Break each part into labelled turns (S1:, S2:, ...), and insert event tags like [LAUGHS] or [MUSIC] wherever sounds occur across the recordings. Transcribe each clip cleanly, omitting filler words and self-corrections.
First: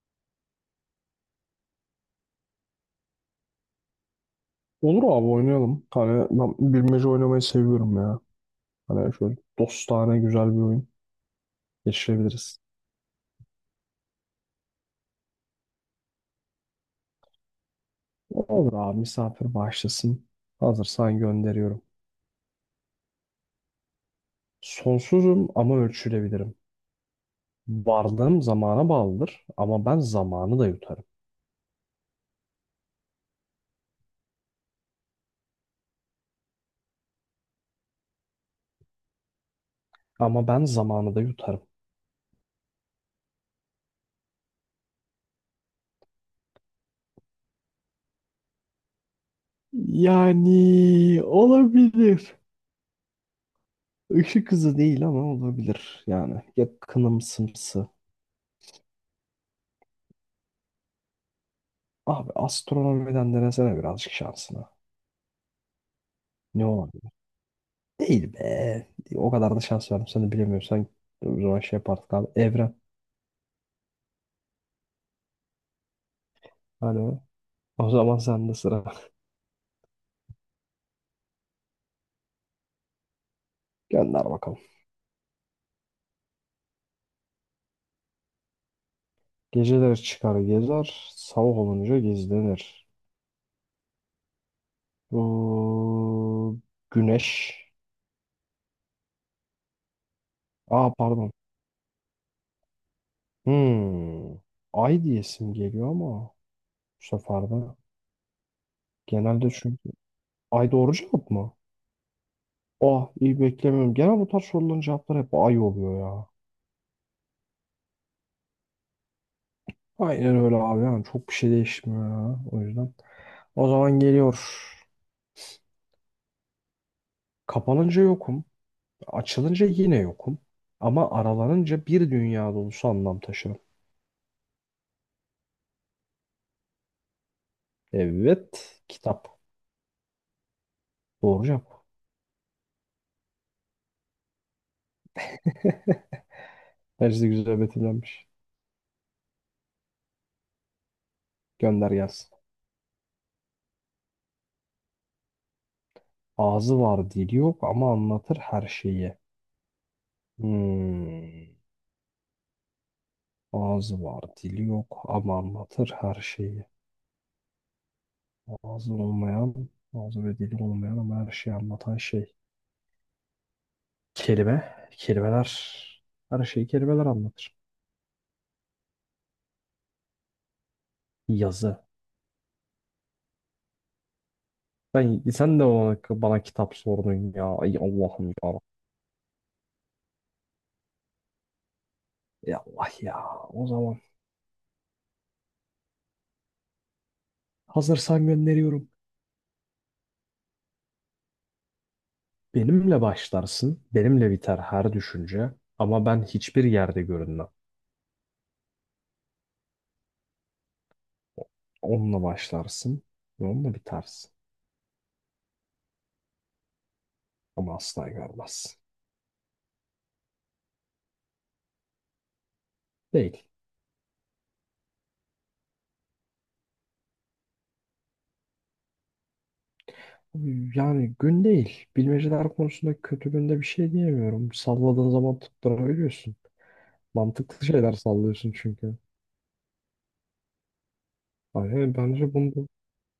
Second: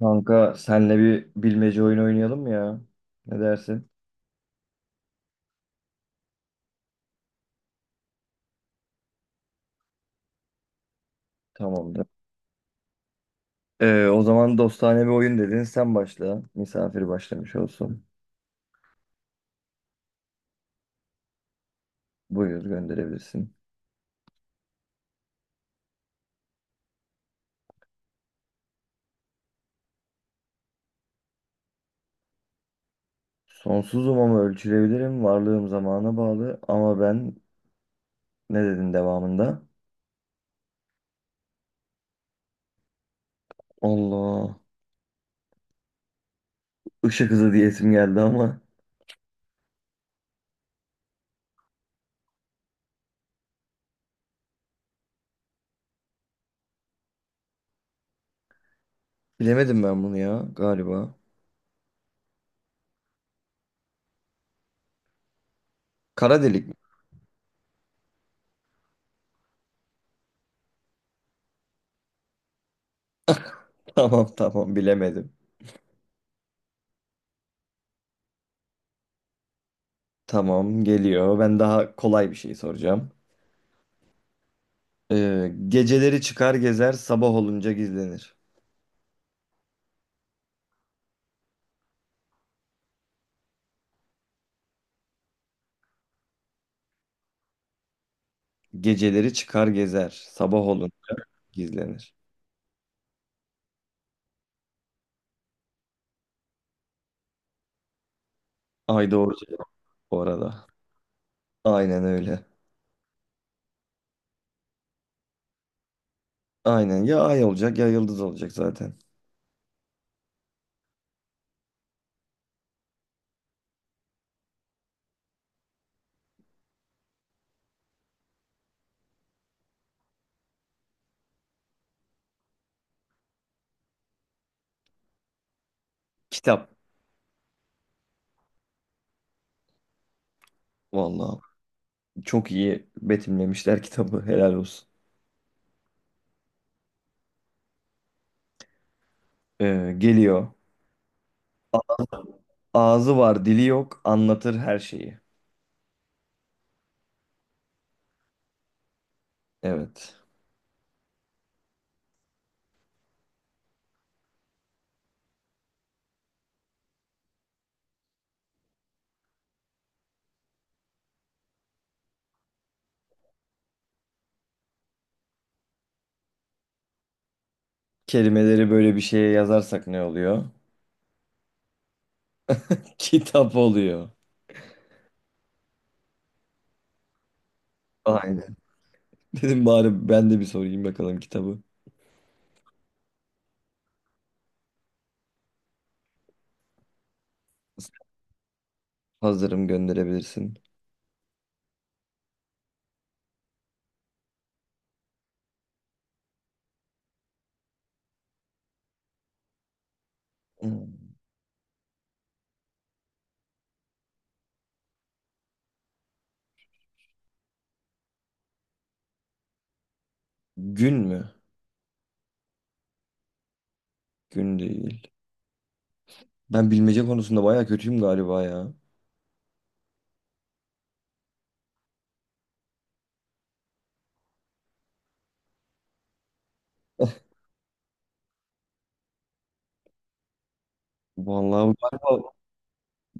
S1: Kanka senle bir bilmece oyun oynayalım mı ya? Ne dersin?
S2: Olur abi oynayalım. Ben bilmece oynamayı seviyorum ya. Hani şöyle dostane güzel bir oyun
S1: Tamamdır.
S2: geçirebiliriz.
S1: O zaman dostane bir oyun dedin. Sen başla. Misafir başlamış olsun.
S2: Olur abi misafir başlasın. Hazırsan gönderiyorum.
S1: Buyur gönderebilirsin.
S2: Sonsuzum ama ölçülebilirim. Varlığım zamana bağlıdır ama ben zamanı da yutarım.
S1: Sonsuzum ama ölçülebilirim. Varlığım zamana bağlı. Ama ben ne dedin devamında?
S2: Ama ben zamanı da yutarım.
S1: Allah. Işık hızı diyesim geldi ama.
S2: Yani olabilir. Işık hızı değil ama olabilir. Yani yakınımsımsı.
S1: Bilemedim ben bunu ya galiba.
S2: Abi astronomiden denesene birazcık şansına.
S1: Kara
S2: Ne
S1: delik mi?
S2: olabilir? Değil be. O kadar da şans verdim. Sen de bilemiyorsan o zaman şey yapardık abi. Evren.
S1: [LAUGHS] Tamam tamam bilemedim.
S2: Hani o zaman sende sıra. [LAUGHS]
S1: Tamam geliyor. Ben daha kolay bir şey soracağım.
S2: Gönder bakalım.
S1: Geceleri çıkar gezer, sabah olunca gizlenir.
S2: Geceleri çıkar gezer. Sabah olunca gizlenir. Bu güneş.
S1: Geceleri çıkar gezer, sabah
S2: Aa,
S1: olunca
S2: pardon.
S1: gizlenir.
S2: Hmm. Ay diyesim geliyor ama bu sefer de.
S1: Ay doğru
S2: Genelde
S1: cevap
S2: çünkü.
S1: bu arada.
S2: Ay doğru cevap mı?
S1: Aynen öyle.
S2: Ah, iyi beklemiyorum. Genel bu tarz soruların cevapları hep ay oluyor ya.
S1: Aynen ya ay olacak ya yıldız olacak zaten.
S2: Aynen öyle abi. Yani çok bir şey değişmiyor ya. O yüzden. O zaman geliyor. Kapanınca yokum. Açılınca yine yokum. Ama aralanınca bir dünya dolusu anlam taşırım.
S1: Kitap.
S2: Evet. Kitap.
S1: Vallahi
S2: Doğru cevap.
S1: çok iyi betimlemişler kitabı. Helal olsun.
S2: [LAUGHS] Bence güzel betimlenmiş.
S1: Geliyor. A-
S2: Gönder gelsin.
S1: Ağzı var, dili yok, anlatır her şeyi.
S2: Ağzı var dili yok ama anlatır her şeyi.
S1: Evet.
S2: Hmm. Ağzı var dili yok ama anlatır her şeyi. Ağzı olmayan, ağzı ve dili olmayan ama her şeyi anlatan şey. Kelime. Kelimeler. Her şeyi kelimeler anlatır.
S1: Kelimeleri böyle bir şeye yazarsak ne oluyor?
S2: Yazı.
S1: [LAUGHS] Kitap oluyor.
S2: Sen de bana kitap sordun ya. Ay Allah'ım
S1: Aynen.
S2: ya.
S1: Dedim bari ben de bir sorayım bakalım kitabı.
S2: Ey Allah ya. O zaman hazırsan gönderiyorum.
S1: Hazırım gönderebilirsin.
S2: Benimle başlarsın. Benimle biter her düşünce. Ama ben hiçbir yerde görünmem.
S1: Hmm.
S2: Onunla başlarsın. Ve onunla bitersin. Ama asla görmezsin.
S1: Gün mü?
S2: Değil.
S1: Gün değil. Ben bilmece konusunda bayağı kötüyüm galiba ya.
S2: Yani gün değil. Bilmeceler konusunda kötü günde bir şey diyemiyorum. Salladığın zaman tutturabiliyorsun.
S1: [LAUGHS]
S2: Mantıklı şeyler sallıyorsun çünkü.
S1: Vallahi
S2: Aynen
S1: galiba
S2: bence bunu.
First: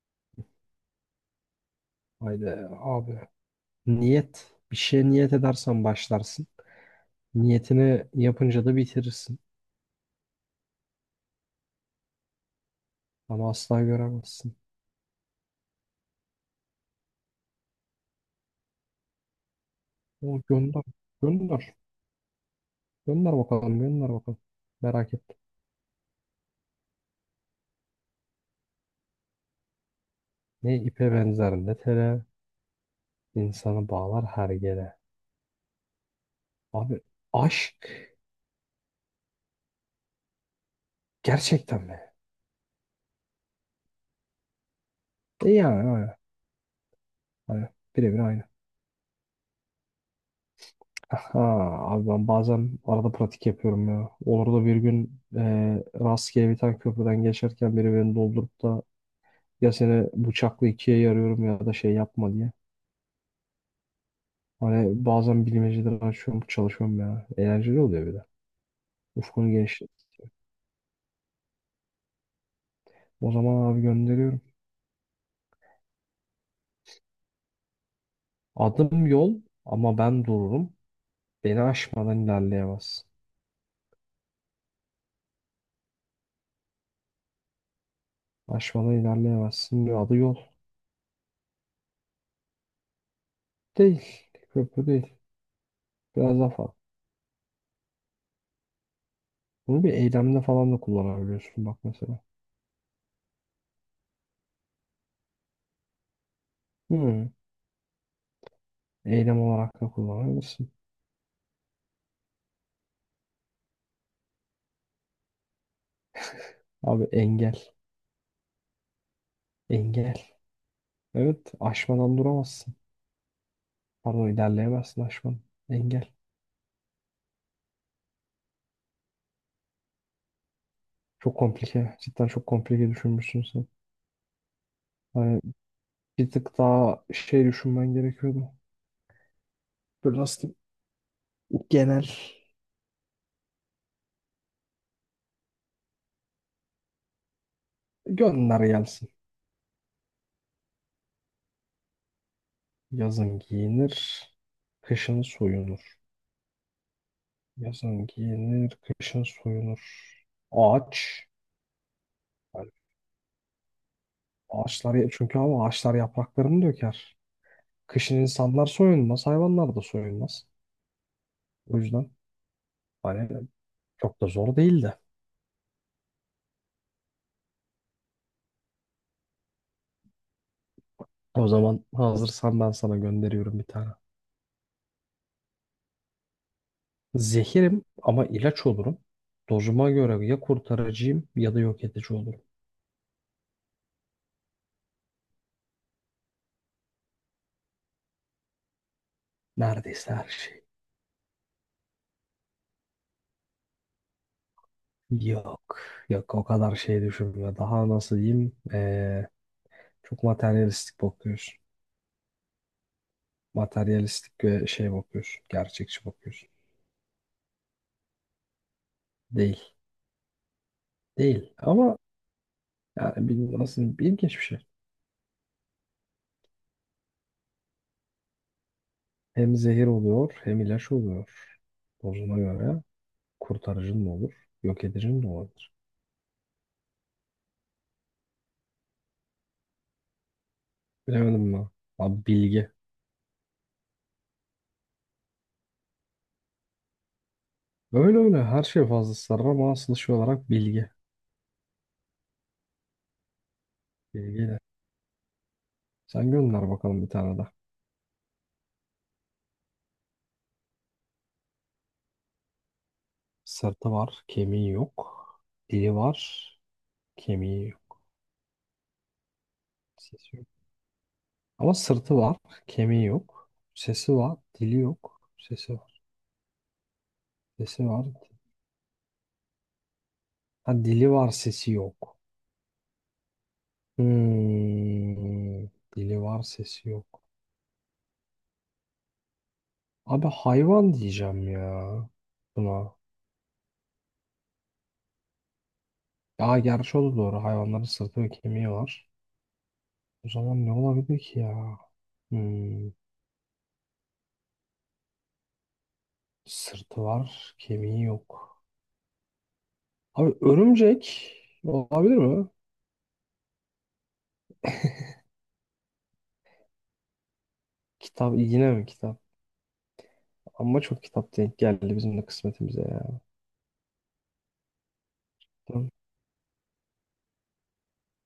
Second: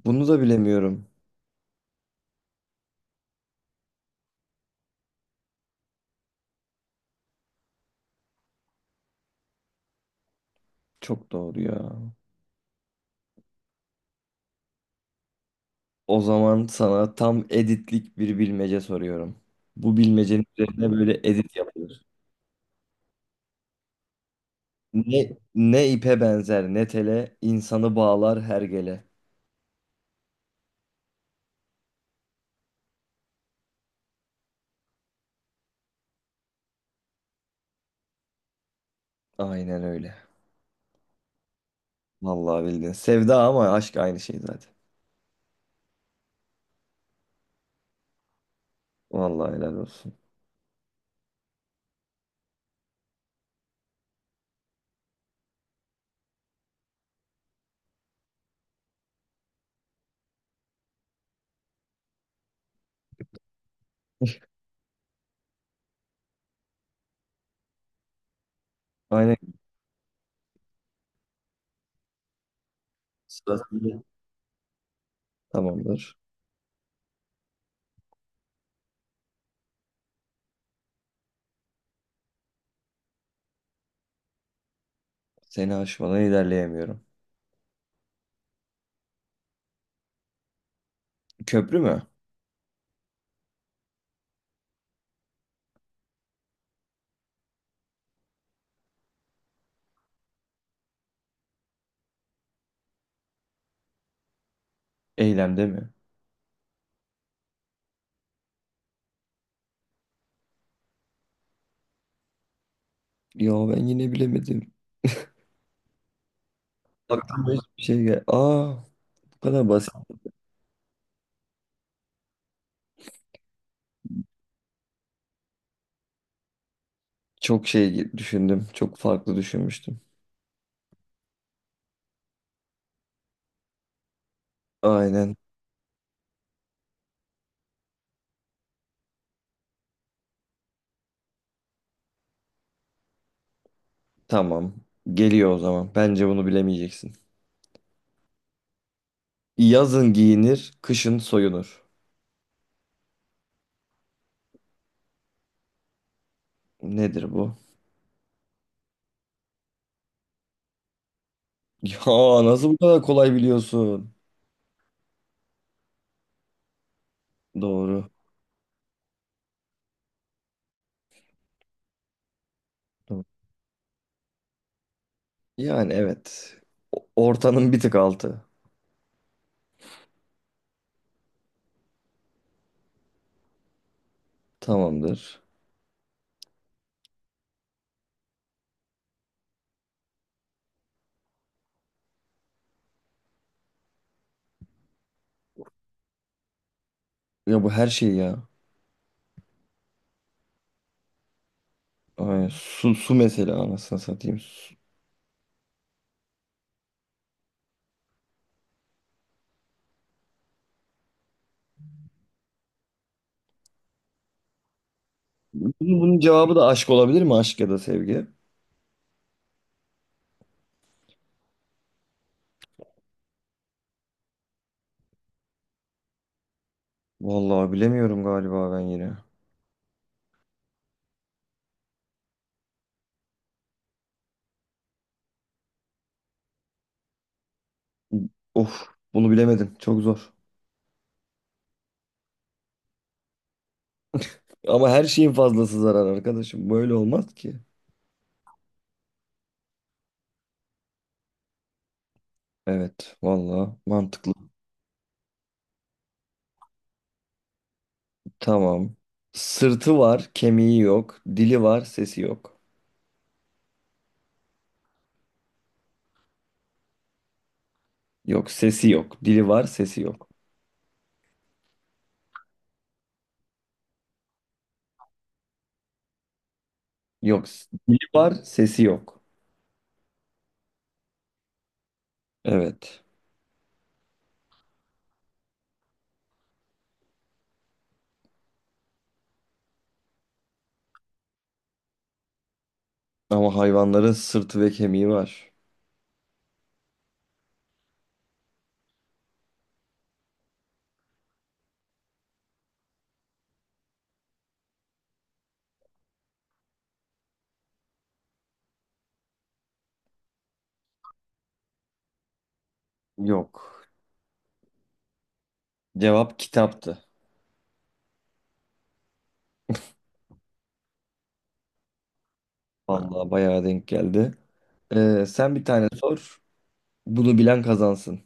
S1: bunu da bilemiyorum.
S2: Haydi abi. Niyet. Bir şeye niyet edersen başlarsın. Niyetini yapınca da bitirirsin.
S1: Çok doğru ya.
S2: Ama asla göremezsin.
S1: O zaman sana tam editlik bir bilmece soruyorum. Bu
S2: O
S1: bilmecenin
S2: gönder.
S1: üzerine böyle edit
S2: Gönder.
S1: yapılır.
S2: Gönder bakalım. Merak
S1: Ne,
S2: ettim.
S1: ne ipe benzer ne tele, insanı bağlar hergele.
S2: Ne ipe benzer ne tele, insanı bağlar her yere. Abi aşk,
S1: Aynen öyle.
S2: gerçekten mi?
S1: Vallahi bildin. Sevda ama aşk aynı şey zaten.
S2: E yani aynen. Aynen. Birebir aynı.
S1: Vallahi helal olsun.
S2: Aha, abi ben bazen arada pratik yapıyorum ya. Olur da bir gün rastgele bir tane köprüden geçerken biri beni doldurup da, ya seni bıçakla ikiye yarıyorum ya da şey yapma diye. Hani bazen bilmeceleri açıyorum, çalışıyorum ya. Eğlenceli oluyor bir de.
S1: Aynen.
S2: Ufkunu genişletiyor. O zaman abi
S1: Sırası-
S2: gönderiyorum.
S1: Tamamdır.
S2: Adım yol ama ben dururum. Beni aşmadan ilerleyemezsin.
S1: Seni aşmadan ilerleyemiyorum.
S2: Aşmadan ilerleyemezsin diyor. Adı yol.
S1: Köprü mü?
S2: Değil. Köprü değil. Biraz daha farklı. Bunu bir eylemde falan da kullanabiliyorsun bak mesela.
S1: Eylemde mi?
S2: Hmm. Eylem olarak da kullanabilirsin.
S1: Ya ben yine bilemedim.
S2: Abi
S1: Aklıma
S2: engel.
S1: hiçbir şey gel. Aa, bu kadar basit.
S2: Engel. Evet. Aşmadan duramazsın. Pardon, ilerleyemezsin aşkım. Engel.
S1: Çok şey düşündüm. Çok farklı düşünmüştüm.
S2: Çok komplike. Cidden çok komplike düşünmüşsün sen.
S1: Aynen.
S2: Hani bir tık daha şey düşünmen gerekiyordu. Böyle nasıl diyeyim, genel.
S1: Tamam. Geliyor o zaman. Bence bunu bilemeyeceksin.
S2: Gönder gelsin.
S1: Yazın giyinir, kışın soyunur.
S2: Yazın giyinir, kışın soyunur.
S1: Nedir bu? [LAUGHS]
S2: Yazın giyinir, kışın soyunur. Ağaç.
S1: Ya nasıl
S2: Yani
S1: bu kadar kolay biliyorsun?
S2: ağaçlar çünkü, ama ağaçlar yapraklarını döker.
S1: Doğru.
S2: Kışın insanlar soyunmaz, hayvanlar da soyunmaz. O yüzden
S1: Doğru.
S2: hani çok da zor değildi.
S1: Yani evet. Ortanın bir tık altı.
S2: O zaman hazırsan ben sana gönderiyorum bir tane.
S1: Tamamdır.
S2: Zehirim ama ilaç olurum. Dozuma göre ya kurtarıcıyım ya da yok edici olurum.
S1: Ya bu her şey ya.
S2: Neredeyse her şey.
S1: Aynen. Su, su mesela anasını satayım.
S2: Yok. Yok, o kadar şey düşünme. Daha nasıl diyeyim? Çok materyalistik bakıyorsun. Materyalistik ve şey bakıyorsun.
S1: Bunun,
S2: Gerçekçi
S1: bunun
S2: bakıyorsun.
S1: cevabı da aşk olabilir mi? Aşk ya da sevgi.
S2: Değil. Değil. Ama yani bir, nasıl diyeyim, ilginç bir şey.
S1: Vallahi bilemiyorum galiba ben yine.
S2: Hem zehir oluyor hem ilaç oluyor. Dozuna göre kurtarıcın da olur. Yok edicin de olur.
S1: Of bunu bilemedim. Çok zor.
S2: Bilemedim mi? Abi bilgi.
S1: Ama her şeyin fazlası zarar arkadaşım. Böyle olmaz ki.
S2: Öyle öyle her şey fazla sarı ama asıl şey olarak bilgi.
S1: Evet vallahi mantıklı.
S2: Bilgiyle. Sen gönder bakalım bir tane de.
S1: Tamam. Sırtı var, kemiği yok. Dili var, sesi yok.
S2: Sırtı var, kemiği yok. Dili var, kemiği yok.
S1: Yok sesi yok. Dili var, sesi yok.
S2: Sesi yok. Ama sırtı var, kemiği yok. Sesi var, dili yok. Sesi var. Sesi var.
S1: Dili var, sesi yok.
S2: Ha, dili var, sesi yok.
S1: Evet.
S2: Hmm. Dili var, sesi yok. Abi hayvan diyeceğim ya buna.
S1: Ama hayvanların sırtı ve kemiği var.
S2: Ya gerçi o da doğru. Hayvanların sırtı ve kemiği var. O zaman ne olabilir ki ya? Hmm, sırtı var, kemiği yok. Abi örümcek olabilir mi?
S1: Yok. Cevap kitaptı.
S2: Kitap, yine mi kitap? Ama çok kitap denk geldi bizim de kısmetimize ya.
S1: Vallahi bayağı denk geldi. Sen bir tane
S2: Tamam.
S1: sor. Bunu bilen kazansın.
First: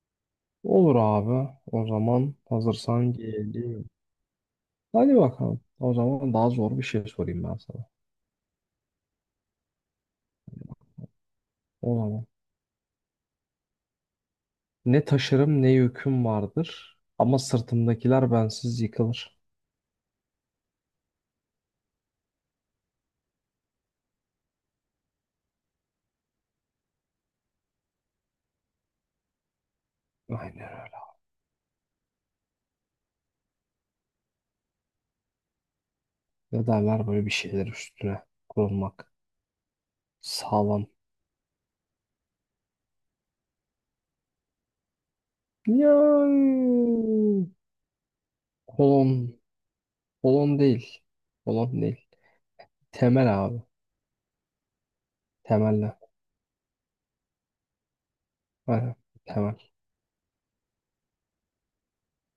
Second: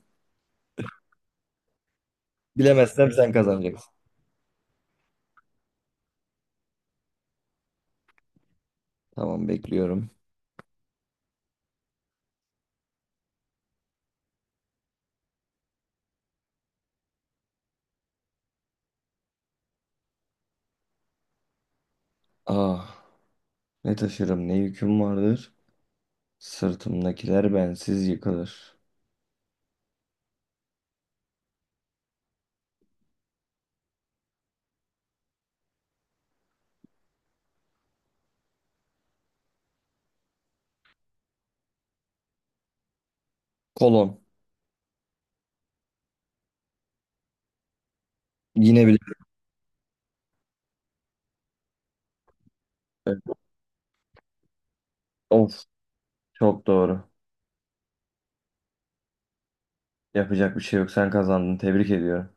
S2: Olur abi. O zaman
S1: Bilemezsem
S2: hazırsan
S1: sen
S2: geliyor.
S1: kazanacaksın.
S2: Hadi bakalım. O zaman daha zor bir şey sorayım ben sana.
S1: Tamam bekliyorum.
S2: O zaman. Ne taşırım ne yüküm vardır. Ama sırtımdakiler bensiz yıkılır.
S1: Ah ne taşırım ne yüküm vardır. Sırtımdakiler bensiz yıkılır.
S2: Aynen öyle. Ne derler böyle, bir şeyler üstüne kurulmak. Sağlam.
S1: Kolon.
S2: Yani
S1: Yine bile.
S2: kolon, kolon değil. Kolon değil.
S1: [LAUGHS]
S2: Temel abi.
S1: Of
S2: Temelle.
S1: çok doğru.
S2: Aynen. Temel.
S1: Yapacak bir şey yok, sen kazandın, tebrik ediyorum.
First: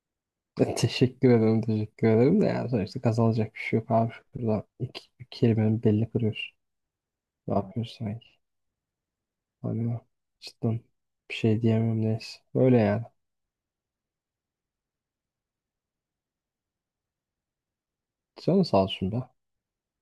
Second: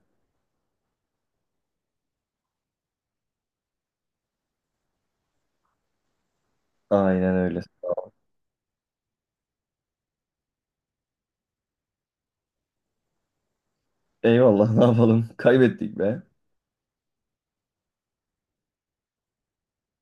S2: E, [LAUGHS] Teşekkür ederim de yani sonuçta kazanacak bir şey yok abi. Şurada bir kelimenin belli kırıyoruz.
S1: Aynen
S2: Ne
S1: öyle.
S2: yapıyoruz sanki? Hani cidden bir şey diyemem, neyse. Öyle yani.
S1: Eyvallah [LAUGHS] ne yapalım kaybettik be.
S2: Canın sağ olsun be.